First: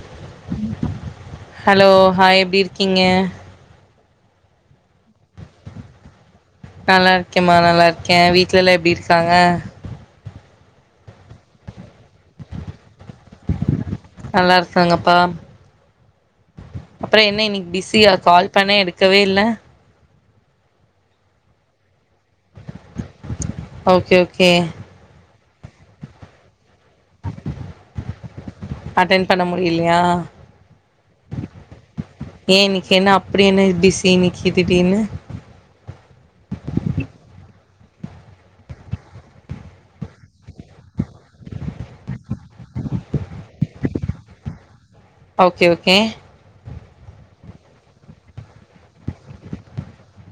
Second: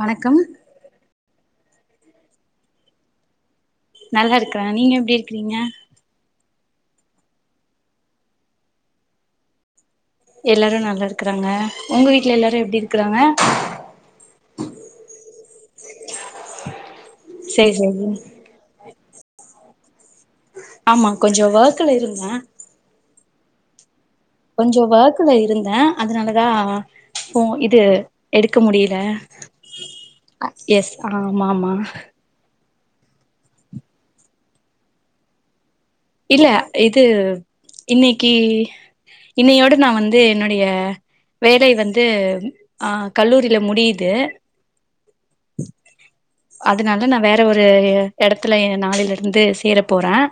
வணக்கம் hello hi எப்டி இருக்கீங்க நல்லா இருக்கேன் நீங்க எப்டி இருக்கிறீங்க ஆஹ் நல்லாருக்கேம்மா நல்லா இருக்கேன் வீட்ல எல்லாம் எப்டி இருக்காங்க எல்லாரும் நல்லா இருக்குறாங்க உங்க வீட்டுல எல்லாரும் எப்டி இருக்குறாங்க நல்லா இருக்குறாங்கப்பா அப்றம் என்ன சேரி இன்னிக்கு சேரி பிஸியா கால் பண்ணா எடுக்கவே எடுக்கவே இல்ல ஆம்மா கொஞ்சோ வோர்க்கெல இருந்தே ஓகே ஓகே கொஞ்சோ வார்க்குல இருந் தேன் அதனாலதான் ஃபோ இது எடுக்க முடியில அட்டன் பண்ண முடியலையா எஸ் ஆமா மா மா என்னா அப்பிடியென்ன பிஸி இன்னிக்கி திடீர்னு இல்ல இது இன்னிக்கி இன்னையோட நா வந்து என்னுடைய வேலை வந்து ஆஹ் கல்லூரியில முடியுது ஓகே ஓகே அதனால நா வேற ஒரு எ எடத்துலயேன் நாளேலிருந்து சேரப் போறேன்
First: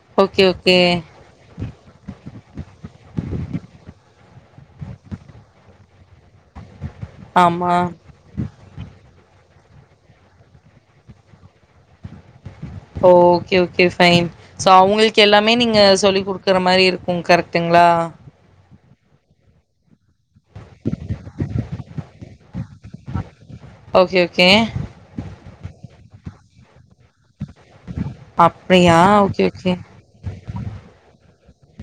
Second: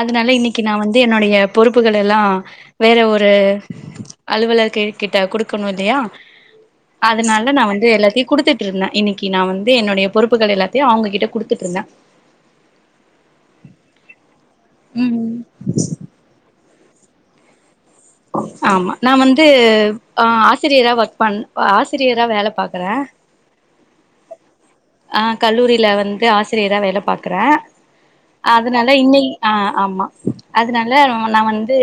அதனால ஓகே இன்னிக்கி நா ஓகே வந்து என்னுடைய பொறுப்புகளெல்லாம் வேற ஒரு அலுவலர்கே கிட்ட குடுக்கணு இல்லியா அதுனால நா ஆமா வந்து எல்லாத்தியு குடுத்துட்ருந்தே இன்னிக்கி நா வந் தே என்னோடைய பொறுப்புகள் எல்லாத்தியு அவ்ங்ககிட்ட குடுத்துட்ருந்தே சோ அவ்ங்களுக்கு எல்லாமே நீங்க சொல்லி குடுக்குற மாரி இருக் ம் கரெக்ட்டுங்ளா ஆமா நா வந்து ஆ ஆசிரியரா ஒர்க் பண் ஆ ஆசிரியரா வேல பாக்கற ஓகே ஓகே ஆ கல்லூரில வந் து ஆசிரியரா வேல பாக் கற அதுனால அப்டியா இன்னைக் ஓகே ஆ ஓகே ஆமா அதுனால நா வந்து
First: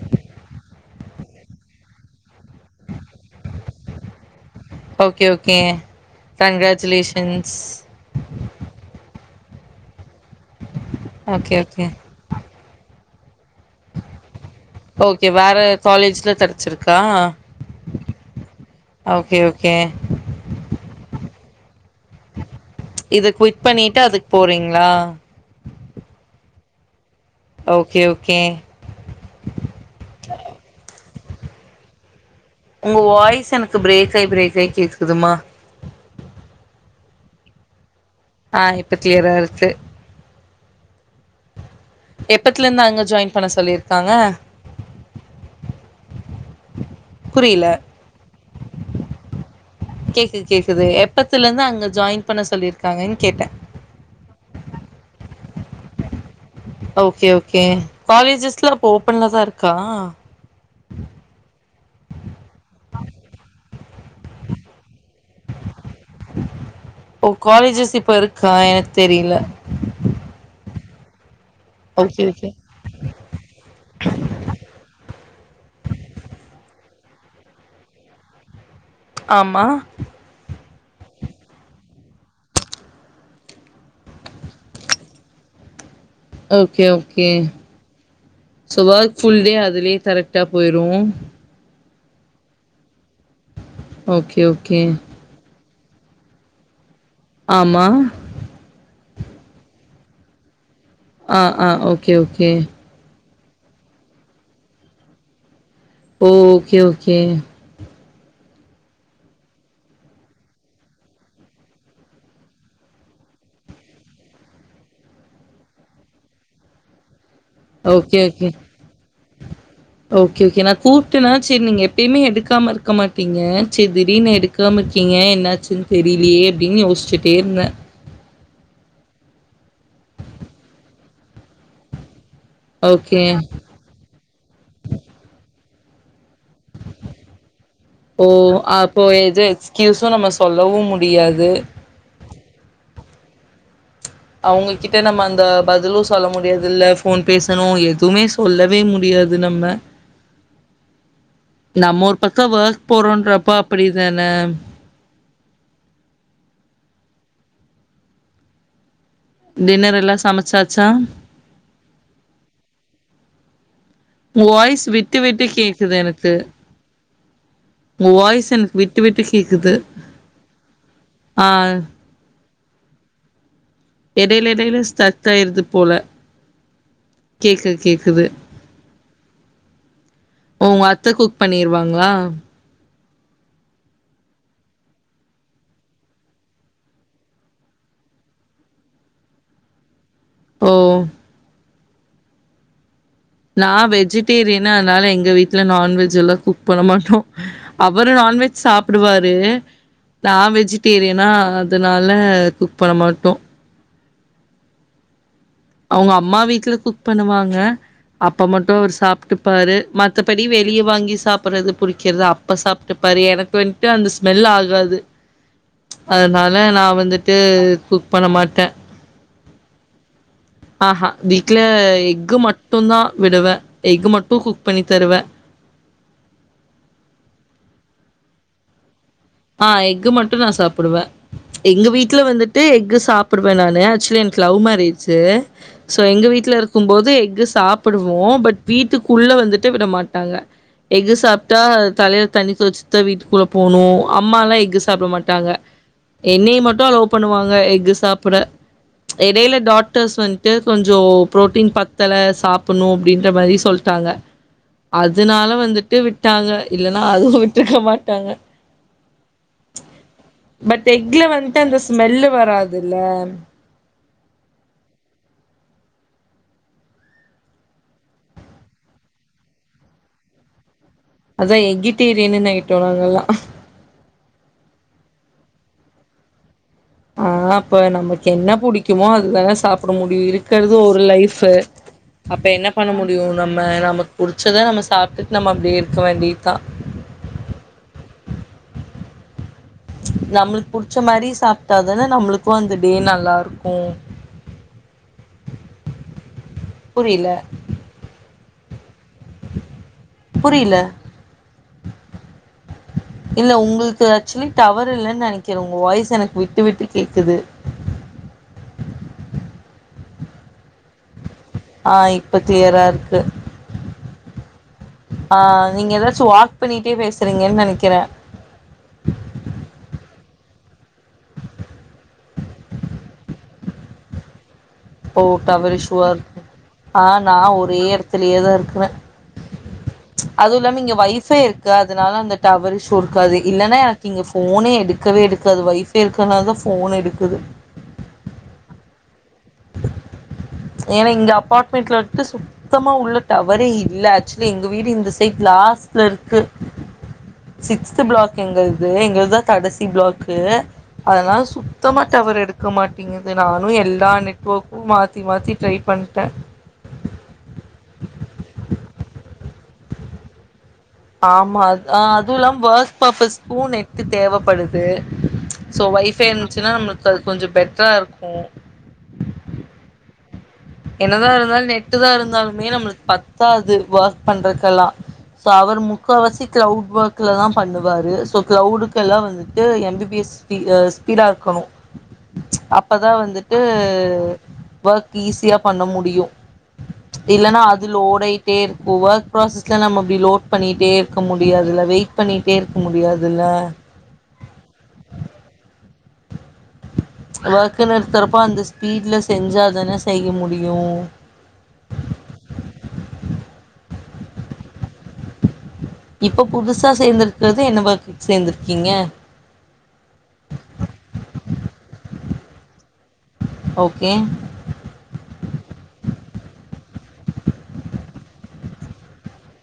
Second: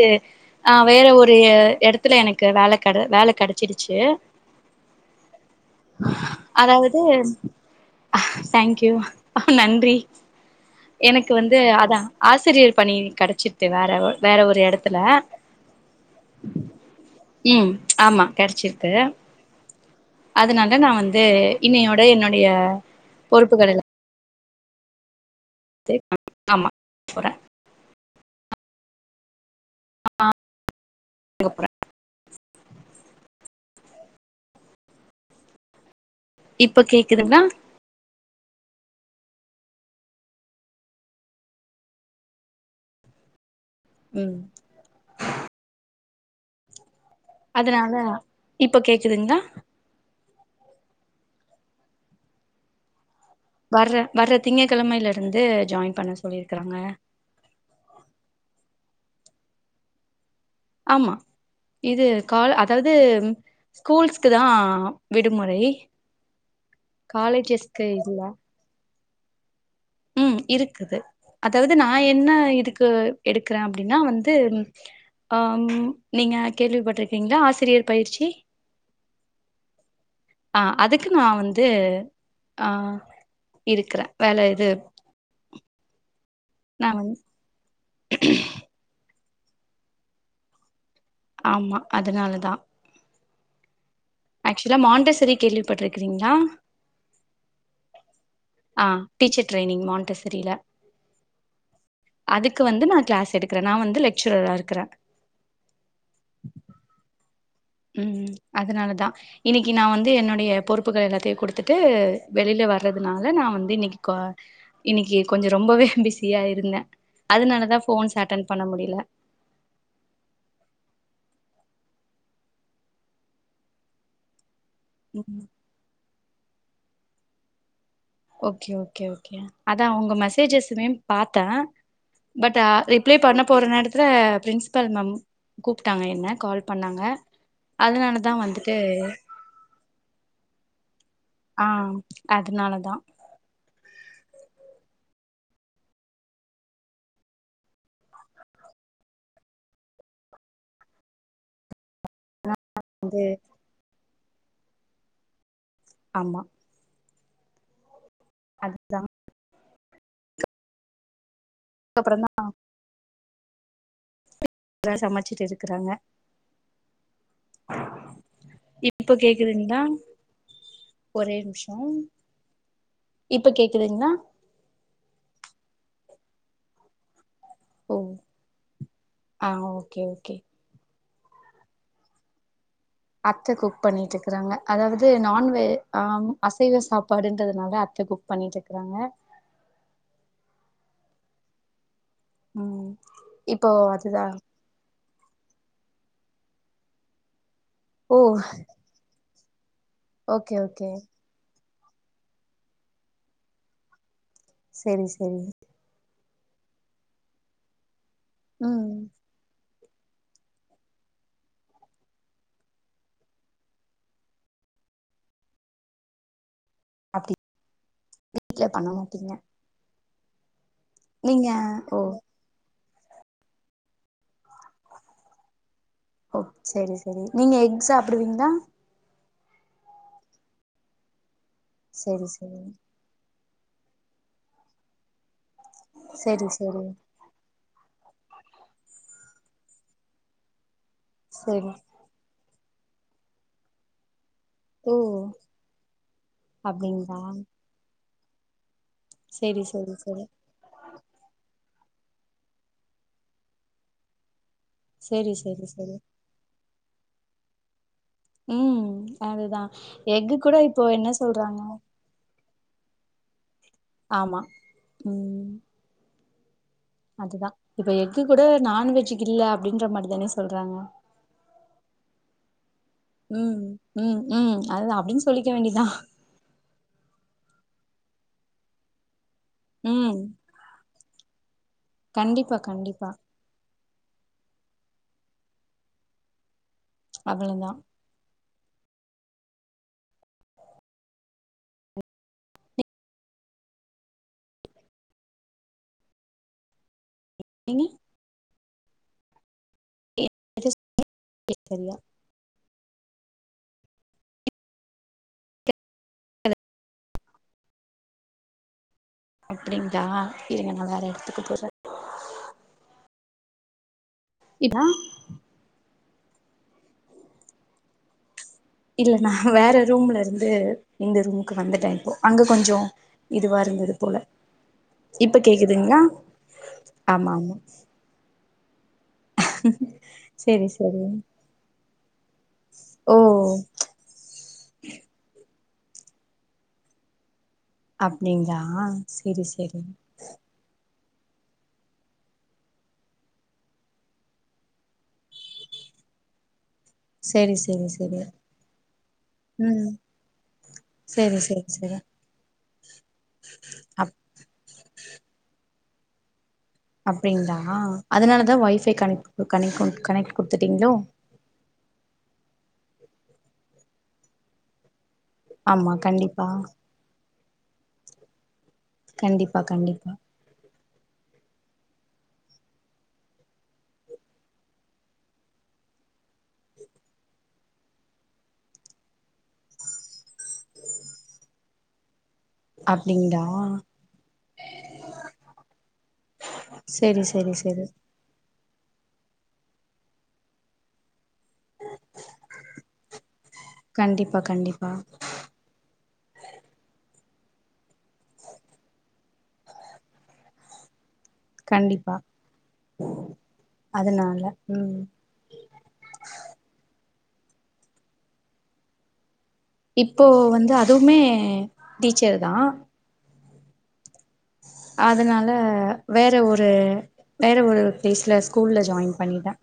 ஆ வேற ஒரு எ எடத்துல எனக் கு வேல கெட வேல கெடச்சிடிச்சு ஓகே ஓகே அதாவுது கங்ராச்சுலேஷன்ஸ் தேங்க்யூ நன்றி எனக்கு ஓகே வந்து ஓகே. அதா ஆசிரியர் பணி கெடச்சி ருச்சு வேற வேற ஒரு எடத்துல ஓகே வேற காலேஜ்ல கெடச்சிருக்கா ம் ஆமா கெடச்சிருக்கு ஓகே ஓகே அதனால நா வந்து இன்னையோட என்னுடைய இத குவிட் பொறுப்புகள் எல்லா பண்ணிட்டு அதுக்கு போறீங்களா? தை ஆமா போற ஓகே ஓகே க போற உங்க வாய்ஸ் எனக்கு பிரேக் ஆயி பிரேக் ஆயி கேக்குதும்மா இப்ப கேக்குதுங்ளா ஆ இப்ப கிளியரா இருக்கு எப்பத்துலருந்து அங்க ஜாயின் பண்ண சொல்லிரு க்காங்க ம் புரியல. அதனால இப்ப கேக்குதுங்ளா கேக்குது கேக்குது எப்பத்தலுருந்து அங்க ஜாயின் பண்ண சொல்லிருக்காங்கன் கேட்ட வர்ற வர்ற திங்ககெழமைல இருந்து ஜாயின் பண்ண சொல்லிரு ஓகே ஓகே காலேஜஸ்லா இப்ப ஓப்பன்லதா இருக்கா ஆமா இது கால அதாது ஸ்கூல்ஸ்க்குதா விடுமுறை காலேஜஸ்கு இல்ல தெரில ம் இருக் [unintelligible] அதாவது நா ஓகே என்ன ஓகே. இதுக்கு எடுக்கறே அப்டினா வந்து ஆ நீங்க கேள்விப்பட்ட எந்த ஆசிரியர் பயிற்சி ஆமா ஆ அதுக்கு நா வந்து ஆ இருக்குறே வேல இது ஓகே நா வந்து ஓகே [unintelligible] ஃபுல்டே அதுலே கரெக்டா போயிரு ஆமா அதனாலதா ஓகே ஓகே பட்ருக்கிறீங்களா ஆமா அ டீச்சர் ட்ரைனிங் மாண்ட்டசரில ஆ ஆ ஓகே ஓகே ருக்கறே நா வந்து லெக்சுரராருக்கிறே ஓ ஓகே ஓகே ம் அதனாலதா இன்னைக்கு நா வந்து என்னுடைய பொறுப்புகள் எல்லாத்தையு குடுத்துட்டு வெளில வர்றதுனால நா வந்து இன்னைக்கு இன்னைக்கு கொஞ்சோ ரொம்பவே பிஸியா இருந்தே அதனாலதா ஃபோன்ஸ் ஓகே அட்டன் ஓகே பண்ண முடியல ஓகே ஓகே நா கூப்பட்டன ச்செரி நீங்க எப்பியுமே எடுக்காம இருக்க மாட்டீங்க ச்செரி திடீர்னு எடு காம இருக்கீங்க என்னாச்சுனு தெரிலியே அப்டின் யோசிச்சுட்டேருந்தே ஓகே ஓகே ஓகே அதா உங்க மெசேஜஸமே பாத்தே பட் ஆ ரிப்லே ஓகே பண்ண போற நேரத்துல பிரின்ஸபல் மேம் கூப்ட்டாங்க என்ன கால் பண்ணாங்க ஓ அதனாலதா வந்துட்டு அப்போ எது எக்ஸ்கயூஸு நம்ம சொல்லவு மு முடியாது அதனால தா அவங்ககிட்ட நம்ம அந்த பதிலு சொல்ல முடியாது இல்ல ஃபோன் பேசணு எதுமே சொல்லவே முடியாது நம்ம நம்ம ஒரு பக்கம் ஓர்க் வந்து போறோன்றப்போ அப்டிதான ன ஆமா அதுதா டின்னரெல்லா சமைச்சாச்சா கப்ற தா உங்க வாய்ஸ் விட்டு சமைச்சிட்டு விட்டு இருக்கறாங்க கேக்குது எனக்கு உ வாய்ஸ் எனக்கு விட்டு இப்ப விட்டு கேக்குது கேக்குதுங்களா ஒரே ஆ நிமிஷோ இப்ப கேக்குதுங்களா எடைல எடைல ஸ்டக்காயிருது போல கேக்குது ஓ கேக்குது ஆ ஓகே ஓகே குக் பண்ணிருவாங்களா அத்த குக் பண்ணிட்டு இருக்கிறாங்க அதாவது நான்வெ ஆஹ் அசைவ சாப்பாடுன்றதுனால அத்த குக் பண்ணிட்டு இருக்குறாங்க ஓ உம் நான் வெஜிடேரியனா அதனால எங்க எங்க வீட்டுல நான்வெஜ் எல்லா குக் பண்ண மாட்டோம் ஓ அவரும் நான்வெஜ் சாப்புடுவாரு நான் ஓகே ஓகே வெஜிடேரியனா அதனால குக் பண்ண மாட்டோ சேரி சேரி உங்க அம்மா வீட்டுல குக் பண்ணுவாங்க அப்போ மட்டும் அவர் ம் சாப்ட்டு பாரு மத்தப்படி வெளியே வாங்கி சாப்புட்றது புடிக்கறது அப்ப சாப்ட்டு பாரு எனக்கு வந்துட்டு அந்த ஸ்மெல் ஆகாது அதனால நா அப்டி வந்துட்டு குக் பண்ண வீட்ல மாட்டே பண்ண மாட்டீங்க ஆ ஹா நீங்க வீட்டுல ஓ எக் மட் மட்டும் தா விடுவே எக் மட்டும் குக் பண்ணி தருவே ஓ செரி சேரி நீங்க எக் சாப்புடுவீங்களா ஆஹ் எக்கு மட்டு நா சாப்புடுவே எங்க வீட்டுல செரி செரி வந்துட்டு எக்கு சாப் சாப்புடுவே நானு ஆக்சுவலி எனக்கு லவ் மேரஜ் சோ எங்க செரி வீட்டுல செரி இருக்கும் போது எனக்கு சாப்ப ப்படுவோ பட் வீட்டுக்குள்ள வந்துட்டு விட மாட்டாங்க எக்கு சாப்டா செரி தலைல தண்ணி குளிச்சிட்தா வீட்டுக்குள்ள போணு அம்மாலா எக்கு ஓ சாப்பிட மாட்டாங்க என்னய மட்டு அலோ அப்டிங்களா பண்ணுவாங்க எக்கு சாப் [unintelligible] எடையில செரி செரி டாக்ட்டர்ஸ் செரி வந்துட்டு கொஞ்சோ ப்ரோட்டீன் பத் த்தல சாப்புட்ணு அப்டின்ற மாரி சொல்டாங்க செரி அதனால செரி வந்துட்டு செரி விட்டாங்க இல்லன்னா அதுவு விட்டிருக்க மாட் டாங்க ம் அதுதா எக்கு கூட இப்போ என்ன சொல்றாங்க அதல ஆமா உம் அதுதா இப்ப எக்கு கூட நான்வெஜ் இல்ல அப்டின்ற மாரி தானே சொல்றாங்க அதா எகிட்டேரியனுன் ஆய்ட்டோ நாங்கல்லா ம் ம் ம் அதுதா அப்டின் சொல்லிக்க வேண்டிதா ஆஹ் இப்ப நமக்கு என்ன புடிக்குமோ அ துதான சாப்பட ம் முடியு இருக்கறது ஒரு லைஃபு அப்ப கண்டிப்பா என்ன பண்ண கண்டிப்பா முடியு நம்ம நம புடிச்சத நம்ம சாப்ட்டுட் நம்ம அப்டே இருக்க வேண்டியத்தா அவ்ள தா நம்முளுக் புடிச்ச மாரி சாப்ட்டா தான நம்முளுக்கு அந்த டே நல்லாருக்கூ புரியல [unintelligible] புரில [inaudible] இல்ல உங்குளுக்கு ஏச்சுவலி டவர் இல்லன் நெனைக்கிறே உங்க வாய்ஸ் எனக் விட்டு விட்டு கேக்குது அப்டிங்ளா இருங்க நா வேற எட ஆஹ் இப்ப க்ளியரா இருக்கு இதா ஆஹ் நீங்க எதா சோ வாக் பண்ணிட்டே பேசுறீங்கன் நெனைக்கிறே இல்ல நா வேற ரூம்ல இருந்து இந்த ரூமுக்கு வந்துட்டே இப்போ அங்க கொஞ்சோ இதுவா இருந்தது போல ஓ இப்ப டவர் இஸ்யூ கேக்குதுங்களா வா இருந் அ ஆமா நா ஆமா ஒரே எடத்துலயேதா இரு க்றே ப்ச் அது செரி இல்லாம இங்க செரி வைய்ஃபைருக்கு அ துனால அந்தட் டவர் இஸ்யு ஓ இருக்காது இல்லன்னா எனக்கு இங்க போனே எடுக்கவே எடுக்காது வைஃப் ஃபை இருக்கனால்தா ஃபோன் எடுக்குது அப்டிங்ளா செரி செரிங் ஏனா இங்க அப்பாட்மெண்ட்ல வந்ட்டு சுத்தமா உள்ள டவரே இல்ல ஏச்சுலி எங்க வீடு இந்த ஸ் டேக் லாஸ்ட்ல இருக்கு செரி செரி சிக்ஸ்த் செரி பிளாக் எங்கள்து எங்கள்தா கடசி ம் பிளாக்கு அதனால செரி செரி செரி சுத்தமா டவர் எடு கமாட் இங்கிந்து நானு எல்லா அப் நெட் உ மாத்தி மாத்தி‌ ட்ரை பண்ட்டே அப்டிங்ளா அதனாலதா ஒய்ஃபை கனெக்கு கனெக்கு கனெட்கு ஆமா அத் ஆ அத் துலாம் வொக் பப்பஸ்கு நெட்டு தேவப்படுது சோ ஆமா வைஃபை கண்டிப்பா இந்துச்சுனா நம்ளுக்கு அது கொஞ்சோ பெட்ராருக்கு கண்டிப்பா கண்டிப்பா என்னதா இருந்தாலு நெட்டு தா இருந்தாலுமே நம்மளுக் பத்தாது வொக் பண்றக்கெல்லா சோ அவரு முக்கவாசி கிளவுட் வொக்லதா பண்ணுவாரு சோ கிளவுடுக்கு எல்லா வந்துட்டு எம் பி பி எஸ் பீ எ ஸ்பீடா இர்க்கணு அப்பதா அப்டிங்களா வந்துட்டு வொக் ஈஸியா பண்ண முடியு செரி செரி இல்லேன்னா செரி அது லோடாயிடே இரு ஒவோக் ப்ராசஸ்ல நம்ம அப்டி லோட்பண்ணிட்டே இரு க்க முடியாதுல வெயிட் பண்ணிட்டே இருக்க முடியாதுல்ல கண்டிப்பா கண்டிப்பா வோக்குனு எடுத்துறப்போ அந்த ஸ்பீட்ல செஞ்சாதானே செய்ய முடியு கண்டிப்பா அதனால உம் இப்ப புதுசா சேர்ந்துருக்குறது என்ன வர்க்குக் சேர்ந்திருக்கீங்க இப்போ வந்து அதுவுமே டீச்சர் தா ஓகே அதனால வேற ஒரு வேற ஒரு பிளேஸ்ல ஸ்கூல்ல ஜாயின் பண்ணிட்டே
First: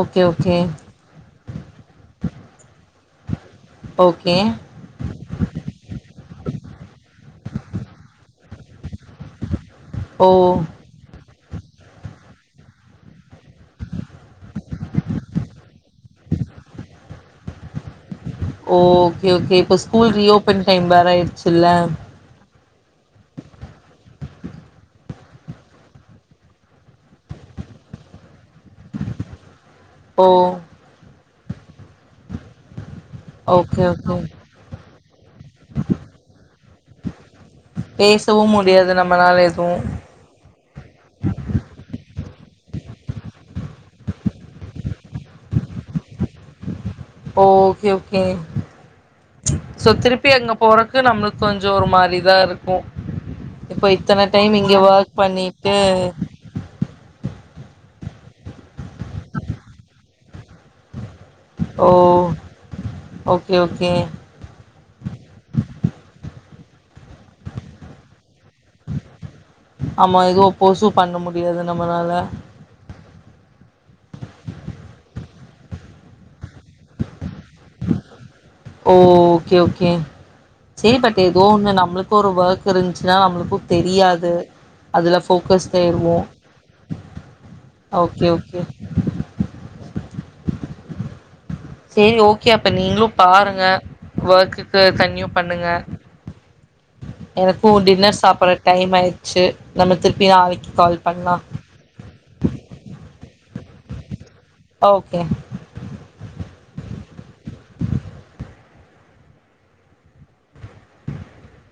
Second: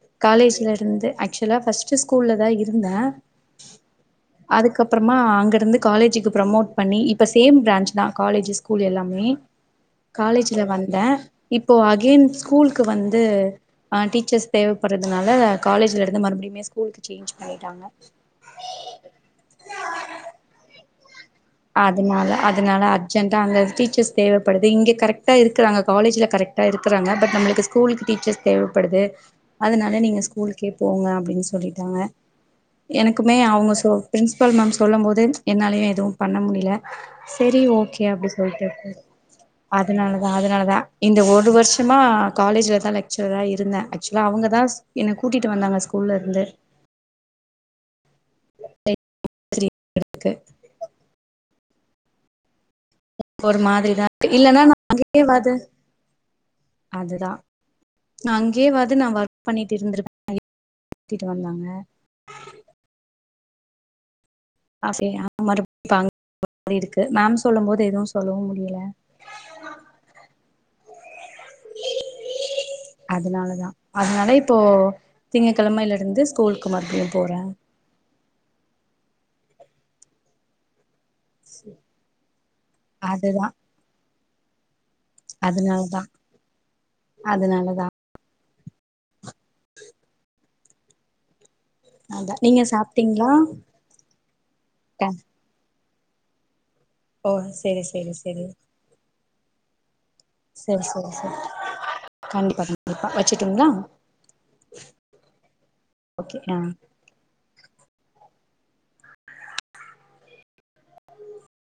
ஓகே ஓகே காலேஜ்ல இருந்து ஆக்சுலா ஃபஸ்ட்டு ஷ்கூல்லதா இருந்தே ஓகே அதுக்கப்புறமா அங்க இருந்து காலேஜுக்கு ப்ரமோட் பண்ணி இப்ப சேம் பிரான்ச் தா காலேஜுச் ஸ்கூல் எல்லாம் மே ஓ காலேஜ்ல வந்தே இப்போ அகைன் ஸ்கூல்கு வந்து அ டீச்சர்ஸ் தேவைப்படுறதுனால காலேஜ்ல இருந்து மறுபடியுமே ஸ்கூலுக்கு சேஞ்ச் பண்ணிட்டாங்க ஓகே ஓகே இப்ப ஸ்கூல் ரீஓபன் டைம் வேற ஆயிடுச் அதனால அதனால அர்ஜென்டா அங்க டீச்சர்ஸ் தேவப்படுது இங்கே கரெக்டா இருக்குறாங்க காலேஜ்ல கரெக்டா இருக்குறாங்க பட் நம்மளுக்கு ஸ்கூலுக்கு டீச்சர்ஸ் தேவேப்படுது அதனால நீங்க ஓ ஸ்கூலுக்கே போங்க அப்டின்ச் சொல்லிட்டாங்க எனக்குமே அவங்க ஓகே சோ ஓகே பிரின்சிபல் மேம்ச் சொல்லும்போது என்னாலயு எதுவு பண்ண முடியில சரி ஓகே அப்டி பேசவு சொல்ட்டு முடியாது நம்மளால எதுவு அதுனாலதா அதுனாலதா இந்த ஒரு வருஷமா காலேஜ்ல தா லெக்சரரா இருந்தே ஆக்சுவலா அவங்கதாச் என்ன கூட்டிட்டு வந்தாங்க ஸ்கூ ல்ல இருந்து ஓகே ஓ கே சோ திருப்பி அங்க போறக்கு நம்ம கொஞ்சொ ஒரு மாரிதா இருக் கோ ஒரு இப்போ மாதிரிதா இத்தன டைம் இல்லன்னா நா இங்கே ஒர்க் அங்கேயேவாது பண்ணிட்டு நா அங்கேவாது நா ஒர்க் பண்ணிட்டு இருந்திருப்பே கூடிட்டு வந்தாங்க ஓ ஓகே ஓகே அ சரி அ மரு [inaudible] இருக்கு மேம் சொல்லும் போது எதுவுச் ஆமா எதுவு போசு பண்ண முடியாது நம்மனால அதுனாலதா அதுனால இப்போ திங்க கெழமையில இருந்துச் ஸ்கூலுக்கு மத்தியோ போறே ஓஹ் ஓகே ஓகே சேரி பட் ஏதோ ஒன்னு நம்மளுக்கு ஒரு ஒர்க் இருந்துச்சுனா அதுதான் நம்மளுக்கு தெரியாது அதுல ஃபோக்கஸ்டா அதனாலதான் ஆயிருவோ அதனாலதான் ஓகே ஓ ஓ செரி அதான் ஓகே நீங்க அப்ப நீங்களூ சாப்பிட்டீங்களா பாருங்க ஒர்க்குக்கு க- கன்டினீவ் பண்ணுங்க ஓ எனக்கூ சரி சரி டின்னர் சாப்பிட்ற டைம் ஆயிரு செ நம்ம திரு செரி செரி செரி கண்டிப்பா கண்டிப்பா வச்சு டுங்ளா ஓகே ஓகே ஆ [unintelligible]